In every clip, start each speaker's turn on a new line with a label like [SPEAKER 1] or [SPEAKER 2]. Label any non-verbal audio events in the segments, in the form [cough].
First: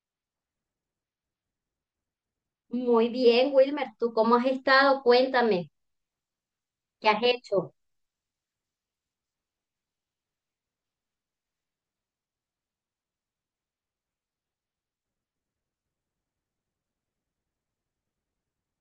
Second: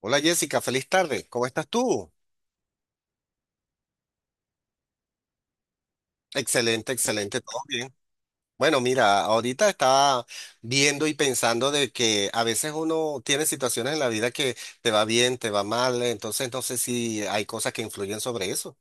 [SPEAKER 1] Hola Jessica, feliz tarde. ¿Cómo estás tú?
[SPEAKER 2] Muy bien, Wilmer, ¿tú cómo has estado? Cuéntame,
[SPEAKER 1] Excelente,
[SPEAKER 2] ¿qué has
[SPEAKER 1] excelente, todo
[SPEAKER 2] hecho?
[SPEAKER 1] bien. Bueno, mira, ahorita estaba viendo y pensando de que a veces uno tiene situaciones en la vida que te va bien, te va mal, entonces no sé si hay cosas que influyen sobre eso.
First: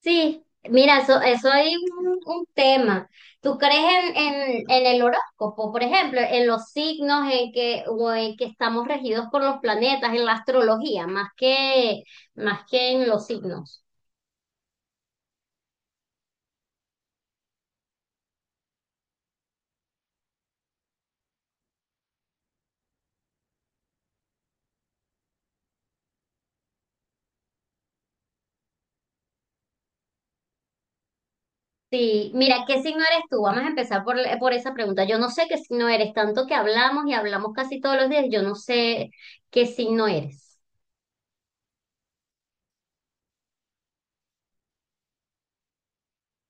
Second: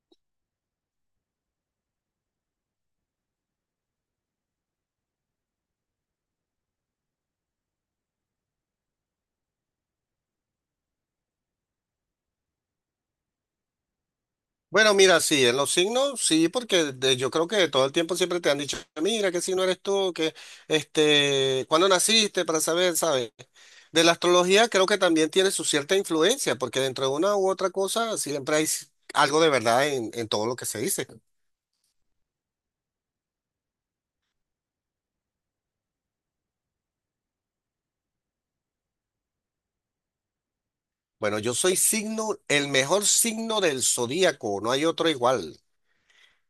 [SPEAKER 2] Sí, mira, eso hay un tema. ¿Tú crees en el horóscopo, por ejemplo, en los signos en que, o en que estamos regidos por los planetas, en la astrología, más que en los signos?
[SPEAKER 1] Bueno, mira, sí, en los signos, sí, porque yo creo que todo el tiempo siempre te han dicho, mira, qué signo eres tú, que, este, cuándo naciste, para saber, ¿sabes? De la astrología creo que también tiene su cierta influencia, porque dentro de una u otra cosa siempre hay algo de verdad en todo lo que se dice.
[SPEAKER 2] Sí, mira, ¿qué signo eres tú? Vamos a empezar por esa pregunta. Yo no sé qué signo eres, tanto que hablamos y hablamos casi todos los días, yo no sé qué signo eres.
[SPEAKER 1] Bueno, yo soy signo, el mejor signo del zodíaco, no hay otro igual.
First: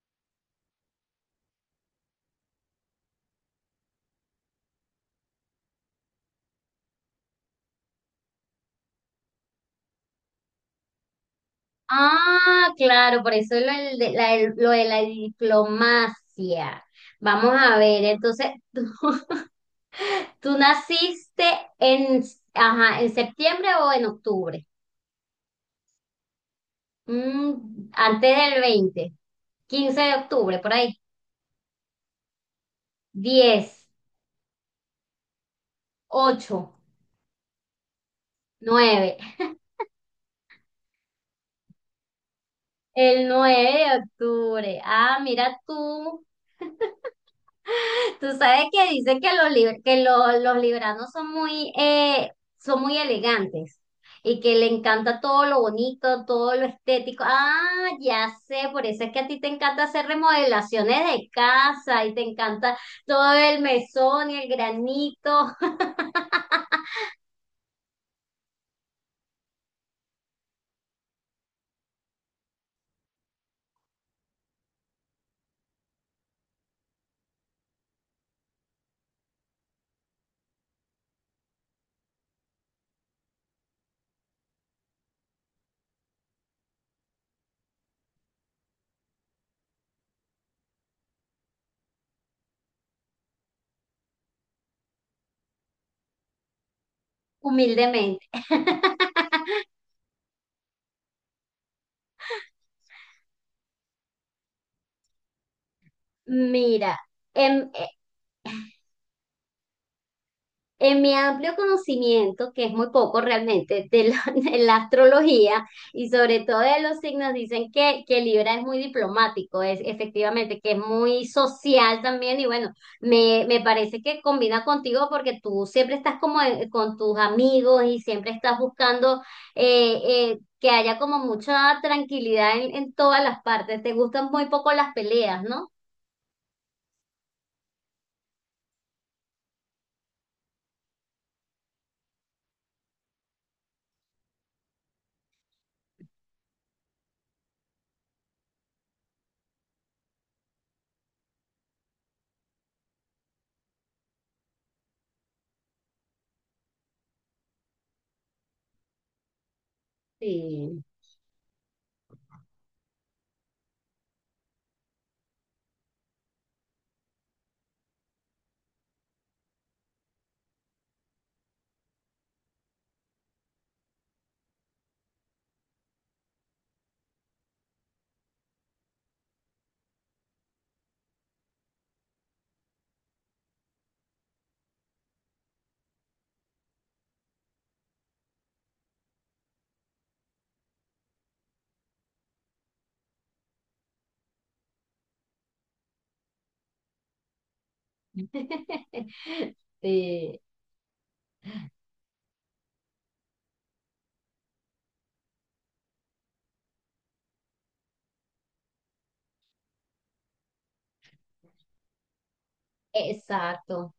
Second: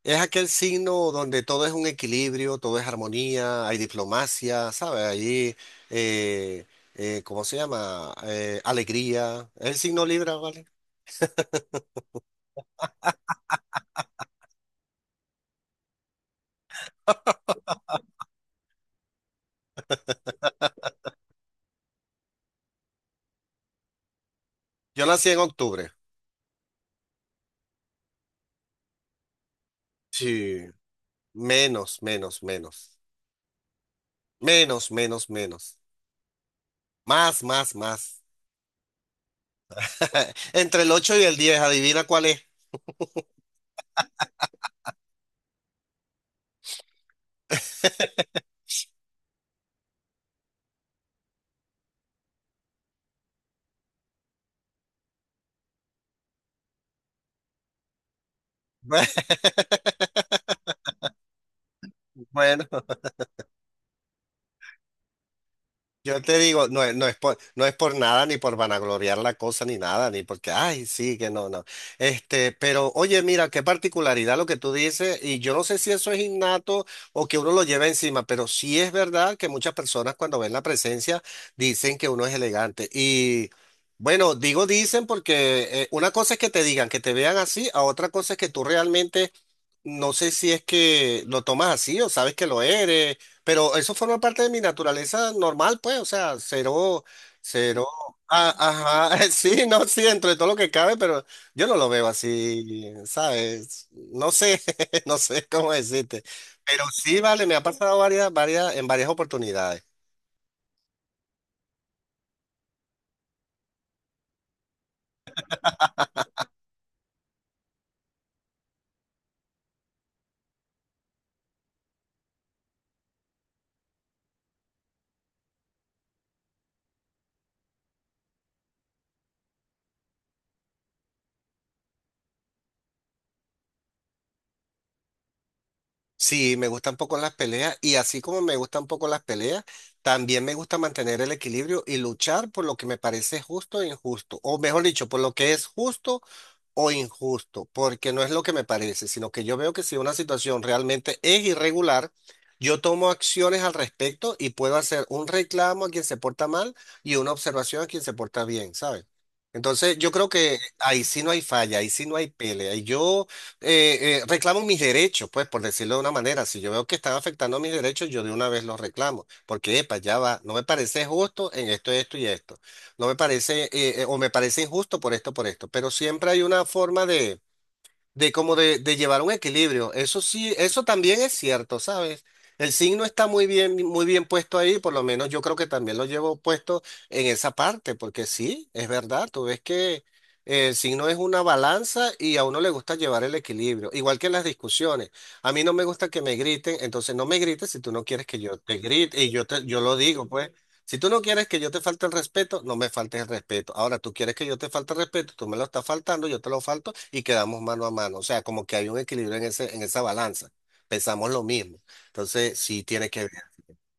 [SPEAKER 1] Es aquel signo donde todo es un equilibrio, todo es armonía, hay diplomacia, ¿sabes? Allí, eh, ¿cómo se llama? Alegría. Es el signo Libra, ¿vale?
[SPEAKER 2] Ah, claro, por eso lo de la diplomacia. Vamos a ver, entonces, [laughs] ¿tú, tú naciste en, ajá, en septiembre o en octubre?
[SPEAKER 1] Yo nací en octubre.
[SPEAKER 2] Mm, antes del 20, 15 de octubre,
[SPEAKER 1] Sí,
[SPEAKER 2] por ahí.
[SPEAKER 1] menos, menos, menos.
[SPEAKER 2] 10,
[SPEAKER 1] Menos, menos, menos.
[SPEAKER 2] 8,
[SPEAKER 1] Más, más, más.
[SPEAKER 2] 9.
[SPEAKER 1] [laughs] Entre el 8 y el 10, adivina cuál es.
[SPEAKER 2] El 9 de octubre. Ah, mira tú. Tú sabes que dicen que los libranos son muy elegantes y que le encanta todo lo bonito, todo lo estético. Ah, ya sé, por eso es que a ti te encanta hacer
[SPEAKER 1] [laughs]
[SPEAKER 2] remodelaciones de casa y te
[SPEAKER 1] Bueno,
[SPEAKER 2] encanta todo el mesón y el granito,
[SPEAKER 1] yo te digo, no, no es por, no es por nada, ni por vanagloriar la cosa, ni nada, ni porque, ay, sí, que no, no. Este, pero oye, mira, qué particularidad lo que tú dices, y yo no sé si eso es innato o que uno lo lleva encima, pero sí es verdad que muchas personas cuando ven la presencia dicen que uno es elegante. Y bueno, digo dicen porque una cosa es que te digan, que te vean así, a otra cosa es que tú realmente. No sé si es que lo tomas así o sabes que lo eres, pero eso forma parte de mi naturaleza normal, pues, o sea, cero, cero.
[SPEAKER 2] humildemente.
[SPEAKER 1] Ah,
[SPEAKER 2] [laughs]
[SPEAKER 1] ajá, [laughs] sí, no, sí, dentro de todo lo que cabe, pero yo no lo veo así, ¿sabes? No sé, [laughs] no sé cómo decirte. Pero
[SPEAKER 2] Mira,
[SPEAKER 1] sí, vale, me
[SPEAKER 2] em,
[SPEAKER 1] ha
[SPEAKER 2] eh,
[SPEAKER 1] pasado varias, varias, en varias oportunidades.
[SPEAKER 2] En mi amplio conocimiento, que es muy poco realmente, [laughs] de la astrología y sobre todo de los signos, dicen que Libra es muy diplomático, es efectivamente, que es muy social también y bueno, me parece que combina contigo porque tú siempre estás como con tus amigos y siempre estás buscando eh, que haya como mucha tranquilidad en todas las partes. Te gustan muy poco las peleas, ¿no?
[SPEAKER 1] Sí, me gustan poco las peleas y así como me gustan poco las peleas, también me gusta mantener el equilibrio y luchar por lo que me parece justo e injusto, o mejor dicho, por lo que es justo o injusto, porque no es lo que me parece, sino que yo veo que si una situación realmente es irregular, yo tomo acciones al respecto y puedo hacer un reclamo a quien se porta mal y una observación a quien se porta bien, ¿sabes? Entonces, yo creo que
[SPEAKER 2] Sí.
[SPEAKER 1] ahí sí no hay falla, ahí sí no hay pelea. Y yo reclamo mis derechos, pues, por decirlo de una manera. Si yo veo que están afectando mis derechos, yo de una vez los reclamo, porque, epa, ya va, no me parece justo en esto, esto y esto. No me parece, o me parece injusto por esto, pero siempre hay una forma de llevar un equilibrio. Eso sí, eso también es cierto, ¿sabes? El signo está muy bien puesto ahí, por lo menos yo creo que también lo llevo puesto en esa parte, porque sí, es verdad, tú ves que el signo es una balanza y a uno le gusta llevar el equilibrio, igual que en las discusiones. A mí no me gusta que me griten, entonces no me grites si tú no quieres que yo te grite, y
[SPEAKER 2] [laughs]
[SPEAKER 1] yo lo digo,
[SPEAKER 2] Sí,
[SPEAKER 1] pues. Si tú no quieres que yo te falte el respeto, no me faltes el respeto. Ahora, tú quieres que yo te falte el respeto, tú me lo estás faltando, yo te lo falto y quedamos mano a mano. O sea, como que hay un equilibrio en esa balanza. Pensamos lo mismo. Entonces, sí tiene que ver.
[SPEAKER 2] exacto.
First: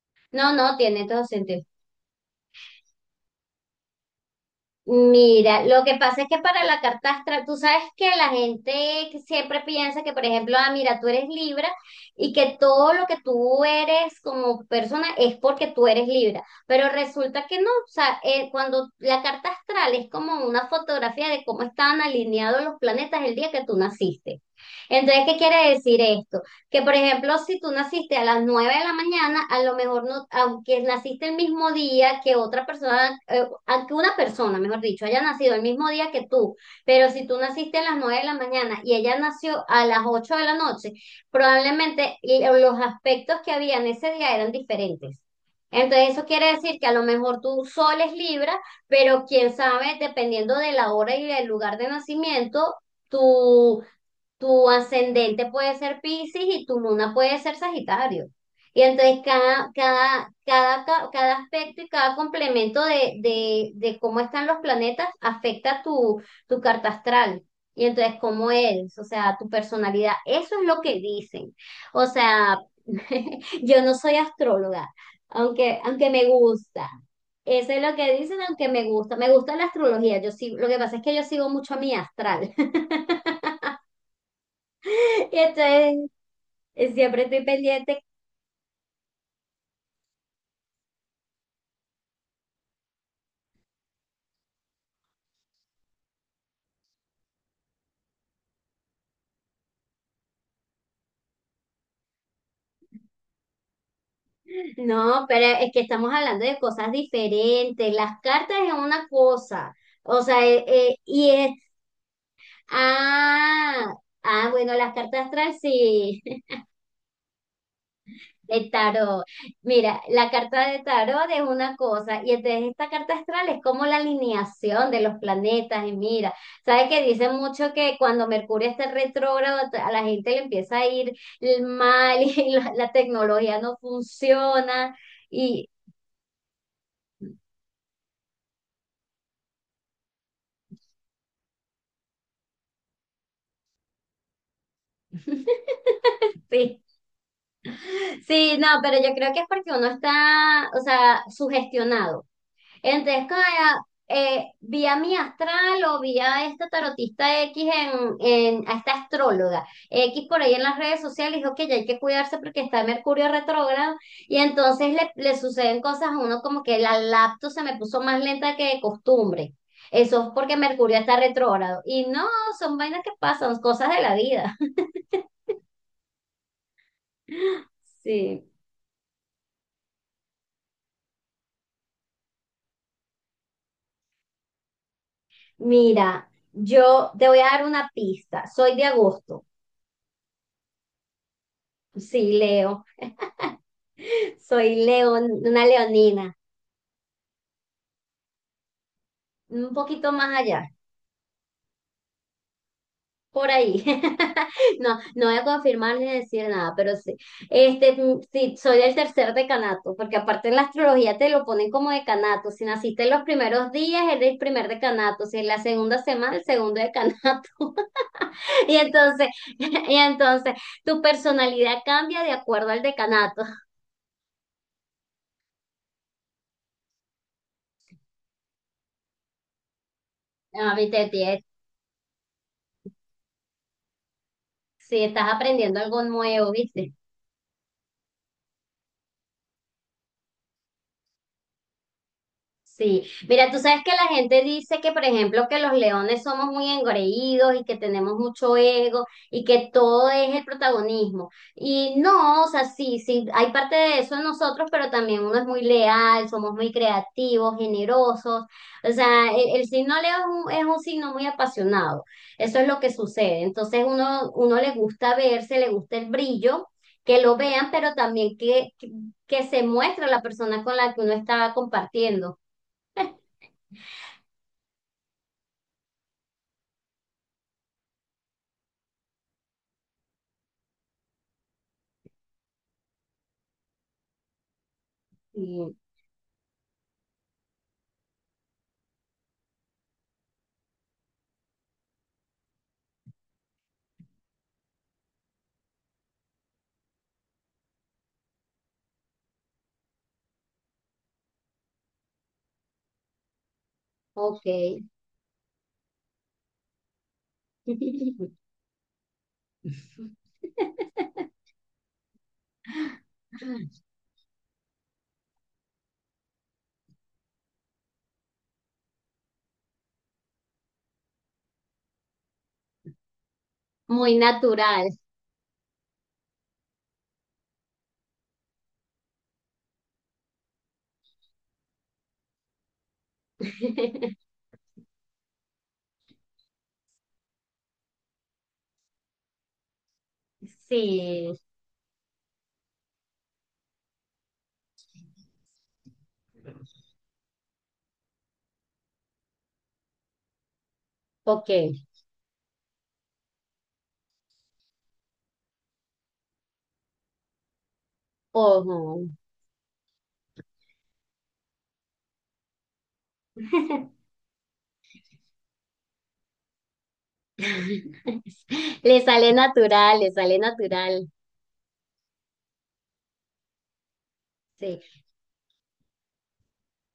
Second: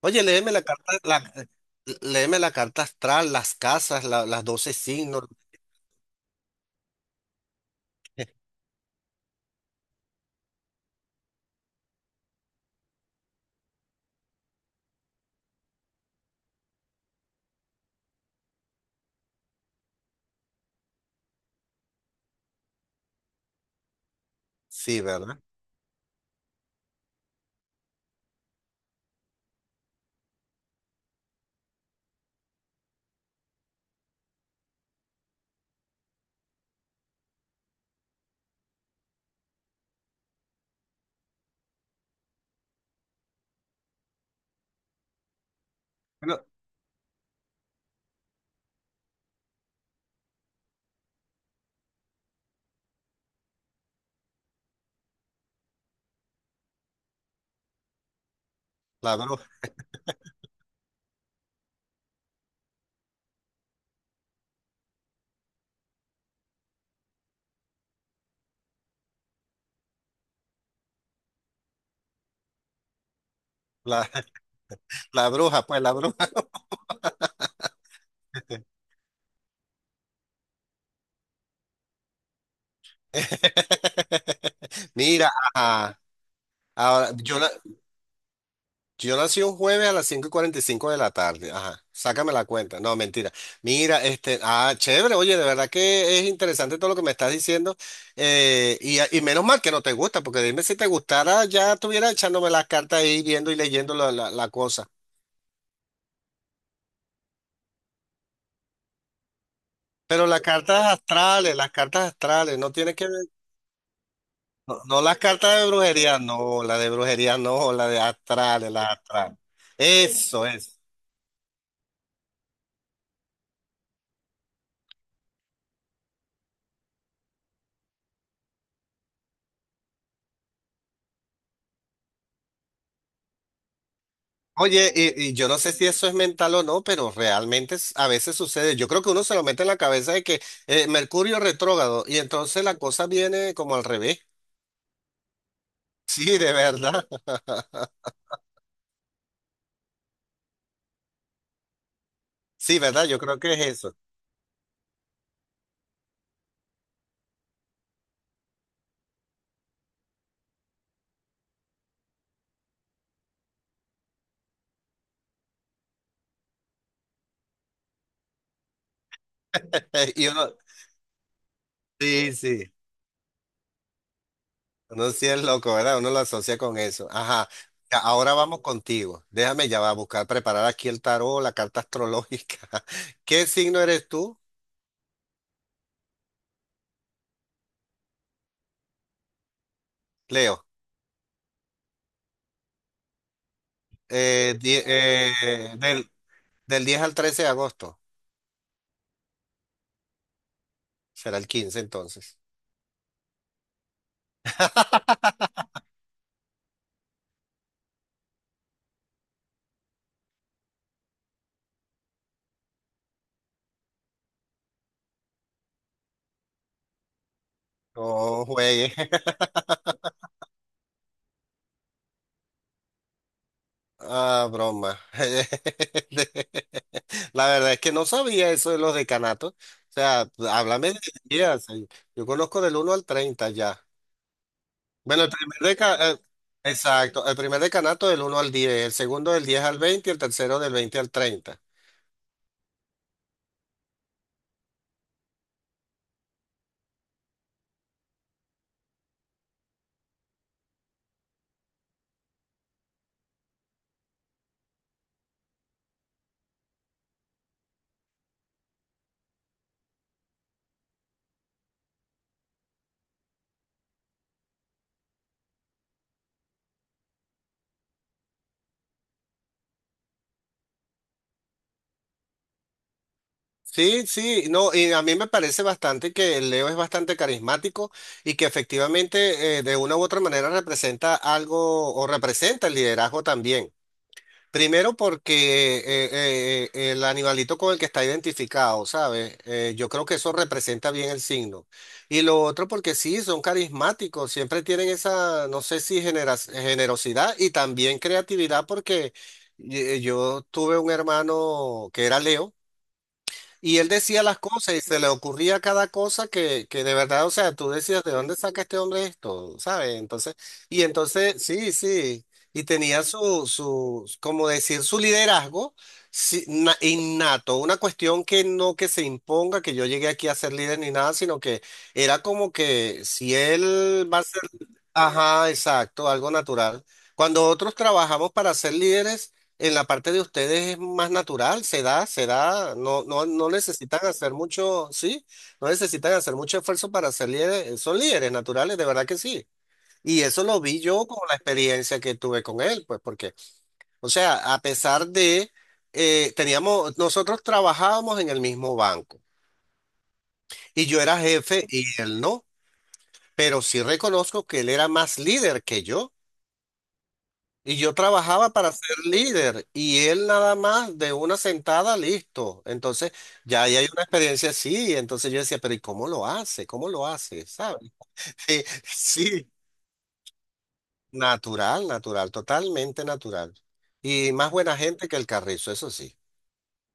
[SPEAKER 1] Oye, léeme
[SPEAKER 2] No, no, tiene todo sentido.
[SPEAKER 1] léeme la carta astral, las casas, las 12 signos.
[SPEAKER 2] Mira, lo que pasa es que para la carta astral, tú sabes que la
[SPEAKER 1] [laughs]
[SPEAKER 2] gente que siempre piensa que, por ejemplo, ah, mira, tú eres Libra y que todo lo que tú eres como persona es porque tú eres Libra, pero resulta que no, o sea, cuando la carta astral es como una fotografía de cómo estaban alineados los planetas el día que tú naciste.
[SPEAKER 1] Sí,
[SPEAKER 2] Entonces, ¿qué
[SPEAKER 1] ¿verdad?
[SPEAKER 2] quiere decir esto? Que por ejemplo, si tú naciste a las 9 de la mañana, a lo mejor no, aunque naciste el mismo día que otra persona, aunque una persona, mejor dicho, haya nacido el mismo día que tú, pero si tú naciste a las 9 de la mañana y ella nació a las 8 de la noche, probablemente los aspectos que había en ese día eran diferentes. Entonces eso
[SPEAKER 1] Bueno,
[SPEAKER 2] quiere decir que a lo mejor tu sol es Libra, pero quién sabe, dependiendo de la hora y del lugar de nacimiento, tu tu ascendente puede ser Piscis y tu luna puede ser Sagitario. Y
[SPEAKER 1] la
[SPEAKER 2] entonces
[SPEAKER 1] bruja,
[SPEAKER 2] cada aspecto y cada complemento de cómo están los planetas afecta tu carta astral. Y entonces cómo eres, o sea, tu personalidad. Eso es lo que dicen. O sea, [laughs] yo no
[SPEAKER 1] la,
[SPEAKER 2] soy astróloga,
[SPEAKER 1] la bruja,
[SPEAKER 2] aunque,
[SPEAKER 1] pues la
[SPEAKER 2] aunque
[SPEAKER 1] bruja.
[SPEAKER 2] me gusta. Eso es lo que dicen, aunque me gusta. Me gusta la astrología. Lo que pasa es que yo sigo mucho a mi astral. [laughs]
[SPEAKER 1] [laughs] Mira,
[SPEAKER 2] Y
[SPEAKER 1] ajá.
[SPEAKER 2] entonces
[SPEAKER 1] Ahora,
[SPEAKER 2] siempre
[SPEAKER 1] yo
[SPEAKER 2] estoy
[SPEAKER 1] la,
[SPEAKER 2] pendiente. [laughs]
[SPEAKER 1] Yo nací un jueves a las 5 y 45 de la tarde. Ajá, sácame la cuenta. No, mentira. Mira, este, ah, chévere, oye, de verdad que es interesante todo lo que me estás diciendo. Y, y menos mal que no te gusta, porque dime si te gustara, ya estuviera echándome las cartas ahí, viendo y leyendo la cosa.
[SPEAKER 2] No, pero es que estamos hablando de cosas diferentes. Las cartas es una cosa. O
[SPEAKER 1] Pero
[SPEAKER 2] sea, y es.
[SPEAKER 1] las cartas astrales no tiene que ver,
[SPEAKER 2] Ah, ah, bueno,
[SPEAKER 1] no,
[SPEAKER 2] las
[SPEAKER 1] no las
[SPEAKER 2] cartas astrales
[SPEAKER 1] cartas de brujería,
[SPEAKER 2] sí, [laughs]
[SPEAKER 1] no, la de brujería, no, la de
[SPEAKER 2] de
[SPEAKER 1] astrales, las
[SPEAKER 2] tarot.
[SPEAKER 1] astrales.
[SPEAKER 2] Mira, la
[SPEAKER 1] Eso
[SPEAKER 2] carta
[SPEAKER 1] es.
[SPEAKER 2] de tarot es una cosa. Y entonces esta carta astral es como la alineación de los planetas. Y mira, ¿sabes que dicen mucho que cuando Mercurio está retrógrado, a la gente le empieza a ir mal [laughs] y la tecnología no
[SPEAKER 1] Oye,
[SPEAKER 2] funciona?
[SPEAKER 1] y yo no
[SPEAKER 2] Y,
[SPEAKER 1] sé si eso es mental o no, pero realmente a veces sucede. Yo creo que uno se lo mete en la cabeza de que Mercurio retrógrado y entonces la cosa viene como al revés. [laughs] Sí, de
[SPEAKER 2] Sí,
[SPEAKER 1] verdad. [laughs]
[SPEAKER 2] sí, no, pero yo creo que es porque uno está, o sea, sugestionado.
[SPEAKER 1] Sí, ¿verdad? Yo
[SPEAKER 2] Entonces,
[SPEAKER 1] creo
[SPEAKER 2] como,
[SPEAKER 1] que es eso. [laughs]
[SPEAKER 2] vi a mi astral o vi a esta tarotista X a esta astróloga X por ahí en las redes sociales, dijo que ya hay que cuidarse porque está Mercurio retrógrado y entonces le suceden cosas a uno como que la laptop se me puso más lenta que de costumbre. Eso
[SPEAKER 1] y
[SPEAKER 2] es
[SPEAKER 1] uno,
[SPEAKER 2] porque Mercurio está retrógrado. Y no,
[SPEAKER 1] sí, sí,
[SPEAKER 2] son vainas que pasan, cosas de la vida.
[SPEAKER 1] uno sí es loco, ¿verdad? Uno lo asocia con eso. Ajá.
[SPEAKER 2] [laughs]
[SPEAKER 1] Ya, ahora
[SPEAKER 2] Sí.
[SPEAKER 1] vamos contigo. Déjame ya va a buscar, preparar aquí el tarot, la carta astrológica. [laughs] ¿Qué signo eres tú,
[SPEAKER 2] Mira, yo te voy a dar una pista. Soy de agosto.
[SPEAKER 1] Leo?
[SPEAKER 2] Sí, Leo. [laughs]
[SPEAKER 1] Eh,
[SPEAKER 2] Soy
[SPEAKER 1] di-
[SPEAKER 2] león,
[SPEAKER 1] eh,
[SPEAKER 2] una
[SPEAKER 1] del,
[SPEAKER 2] leonina.
[SPEAKER 1] Del 10 al 13 de agosto.
[SPEAKER 2] Un poquito más allá.
[SPEAKER 1] Será el 15, entonces.
[SPEAKER 2] Por ahí. [laughs] No, no voy a
[SPEAKER 1] [laughs]
[SPEAKER 2] confirmar ni decir nada, pero sí. Sí, soy del tercer decanato, porque aparte en la astrología te lo ponen como decanato. Si naciste en los primeros días, eres el primer decanato. Si en la segunda semana, el segundo decanato.
[SPEAKER 1] No
[SPEAKER 2] [laughs] Y
[SPEAKER 1] juegue.
[SPEAKER 2] entonces,
[SPEAKER 1] [laughs]
[SPEAKER 2] [laughs] y entonces, tu personalidad cambia de acuerdo al decanato.
[SPEAKER 1] Ah, broma. [laughs] La verdad es que no sabía eso de los decanatos. O sea,
[SPEAKER 2] Ah,
[SPEAKER 1] háblame de
[SPEAKER 2] viste, tía,
[SPEAKER 1] días. Yo conozco del 1 al 30 ya.
[SPEAKER 2] si
[SPEAKER 1] Bueno,
[SPEAKER 2] estás aprendiendo algo nuevo, ¿viste?
[SPEAKER 1] exacto, el primer decanato del 1 al 10, el segundo del 10 al 20, y el tercero del 20 al 30.
[SPEAKER 2] Sí, mira, tú sabes que la gente dice que, por ejemplo, que los leones somos muy engreídos y que tenemos mucho ego y que todo es el protagonismo. Y no, o sea, sí, sí, hay parte de eso en nosotros, pero también uno es muy leal, somos muy creativos, generosos. O sea, el signo Leo es un, signo muy apasionado. Eso es lo que sucede. Entonces, uno le gusta verse, le gusta el brillo, que lo vean, pero también que se muestre la persona con la que uno está compartiendo.
[SPEAKER 1] Sí, sí, no, y a mí me parece bastante que Leo es bastante carismático y que efectivamente de una u otra manera representa algo o representa el liderazgo también. Primero
[SPEAKER 2] Sí,
[SPEAKER 1] porque el animalito con el que está identificado, ¿sabes? Yo creo que eso representa bien el signo. Y lo otro porque sí, son carismáticos, siempre tienen esa, no sé si generosidad y también creatividad porque yo tuve un hermano que era Leo. Y él decía las cosas y
[SPEAKER 2] ok.
[SPEAKER 1] se le ocurría cada cosa que de verdad, o sea, tú decías, ¿de
[SPEAKER 2] [laughs]
[SPEAKER 1] dónde saca este hombre esto? ¿Sabes? Entonces, y entonces, sí, sí. Y tenía como decir, su liderazgo sí, innato, una cuestión que no que se imponga, que yo llegué aquí a ser líder ni nada, sino que era como que si él
[SPEAKER 2] Muy
[SPEAKER 1] va a ser,
[SPEAKER 2] natural.
[SPEAKER 1] ajá, exacto, algo natural. Cuando otros trabajamos para ser líderes, en la parte de ustedes es más natural, se da, no, no, no necesitan
[SPEAKER 2] [laughs]
[SPEAKER 1] hacer mucho, sí, no necesitan hacer mucho esfuerzo para ser líderes, son líderes naturales, de verdad que sí. Y eso lo vi yo con
[SPEAKER 2] Sí,
[SPEAKER 1] la experiencia que tuve con él, pues porque, o sea, a pesar de, teníamos, nosotros trabajábamos en el mismo banco y yo era
[SPEAKER 2] ok.
[SPEAKER 1] jefe y él no, pero sí reconozco que él era más líder que yo. Y yo trabajaba para ser
[SPEAKER 2] Ojo.
[SPEAKER 1] líder y él nada más de una sentada, listo. Entonces, ya ahí hay una
[SPEAKER 2] [laughs]
[SPEAKER 1] experiencia así. Entonces yo decía, pero ¿y cómo lo hace? ¿Cómo lo hace? ¿Sabes? [laughs] Sí,
[SPEAKER 2] Le sale
[SPEAKER 1] sí,
[SPEAKER 2] natural, le sale natural.
[SPEAKER 1] natural, natural, totalmente natural. Y más buena
[SPEAKER 2] Sí,
[SPEAKER 1] gente que el carrizo, eso sí.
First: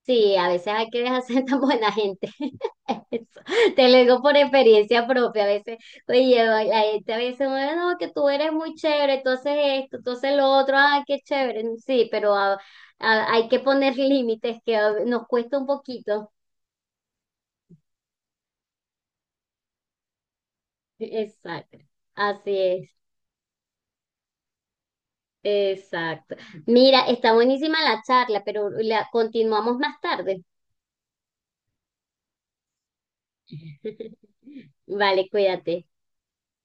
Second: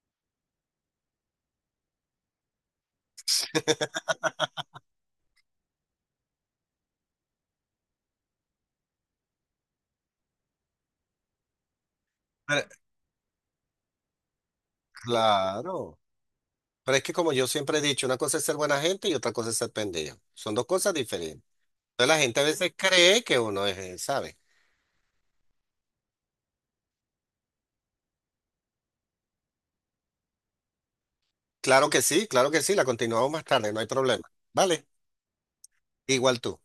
[SPEAKER 2] sí, a veces hay que dejar ser tan buena gente. [laughs] Eso, te lo digo por experiencia propia. A veces, oye, la gente a veces, bueno, no, que tú eres muy chévere, entonces esto, entonces lo otro, ah, qué chévere. Sí, pero
[SPEAKER 1] Pero
[SPEAKER 2] hay que poner límites que nos cuesta un
[SPEAKER 1] claro.
[SPEAKER 2] poquito.
[SPEAKER 1] Pero es que como yo siempre he dicho, una cosa es ser buena gente y otra cosa es ser pendejo. Son dos cosas diferentes.
[SPEAKER 2] Exacto,
[SPEAKER 1] Entonces la gente a veces
[SPEAKER 2] así
[SPEAKER 1] cree que uno es, ¿sabes?
[SPEAKER 2] es, exacto. Mira, está buenísima la charla, pero la continuamos más tarde.
[SPEAKER 1] Claro que sí, la continuamos más tarde, no hay problema.
[SPEAKER 2] [laughs]
[SPEAKER 1] ¿Vale?
[SPEAKER 2] Vale, cuídate.
[SPEAKER 1] Igual tú.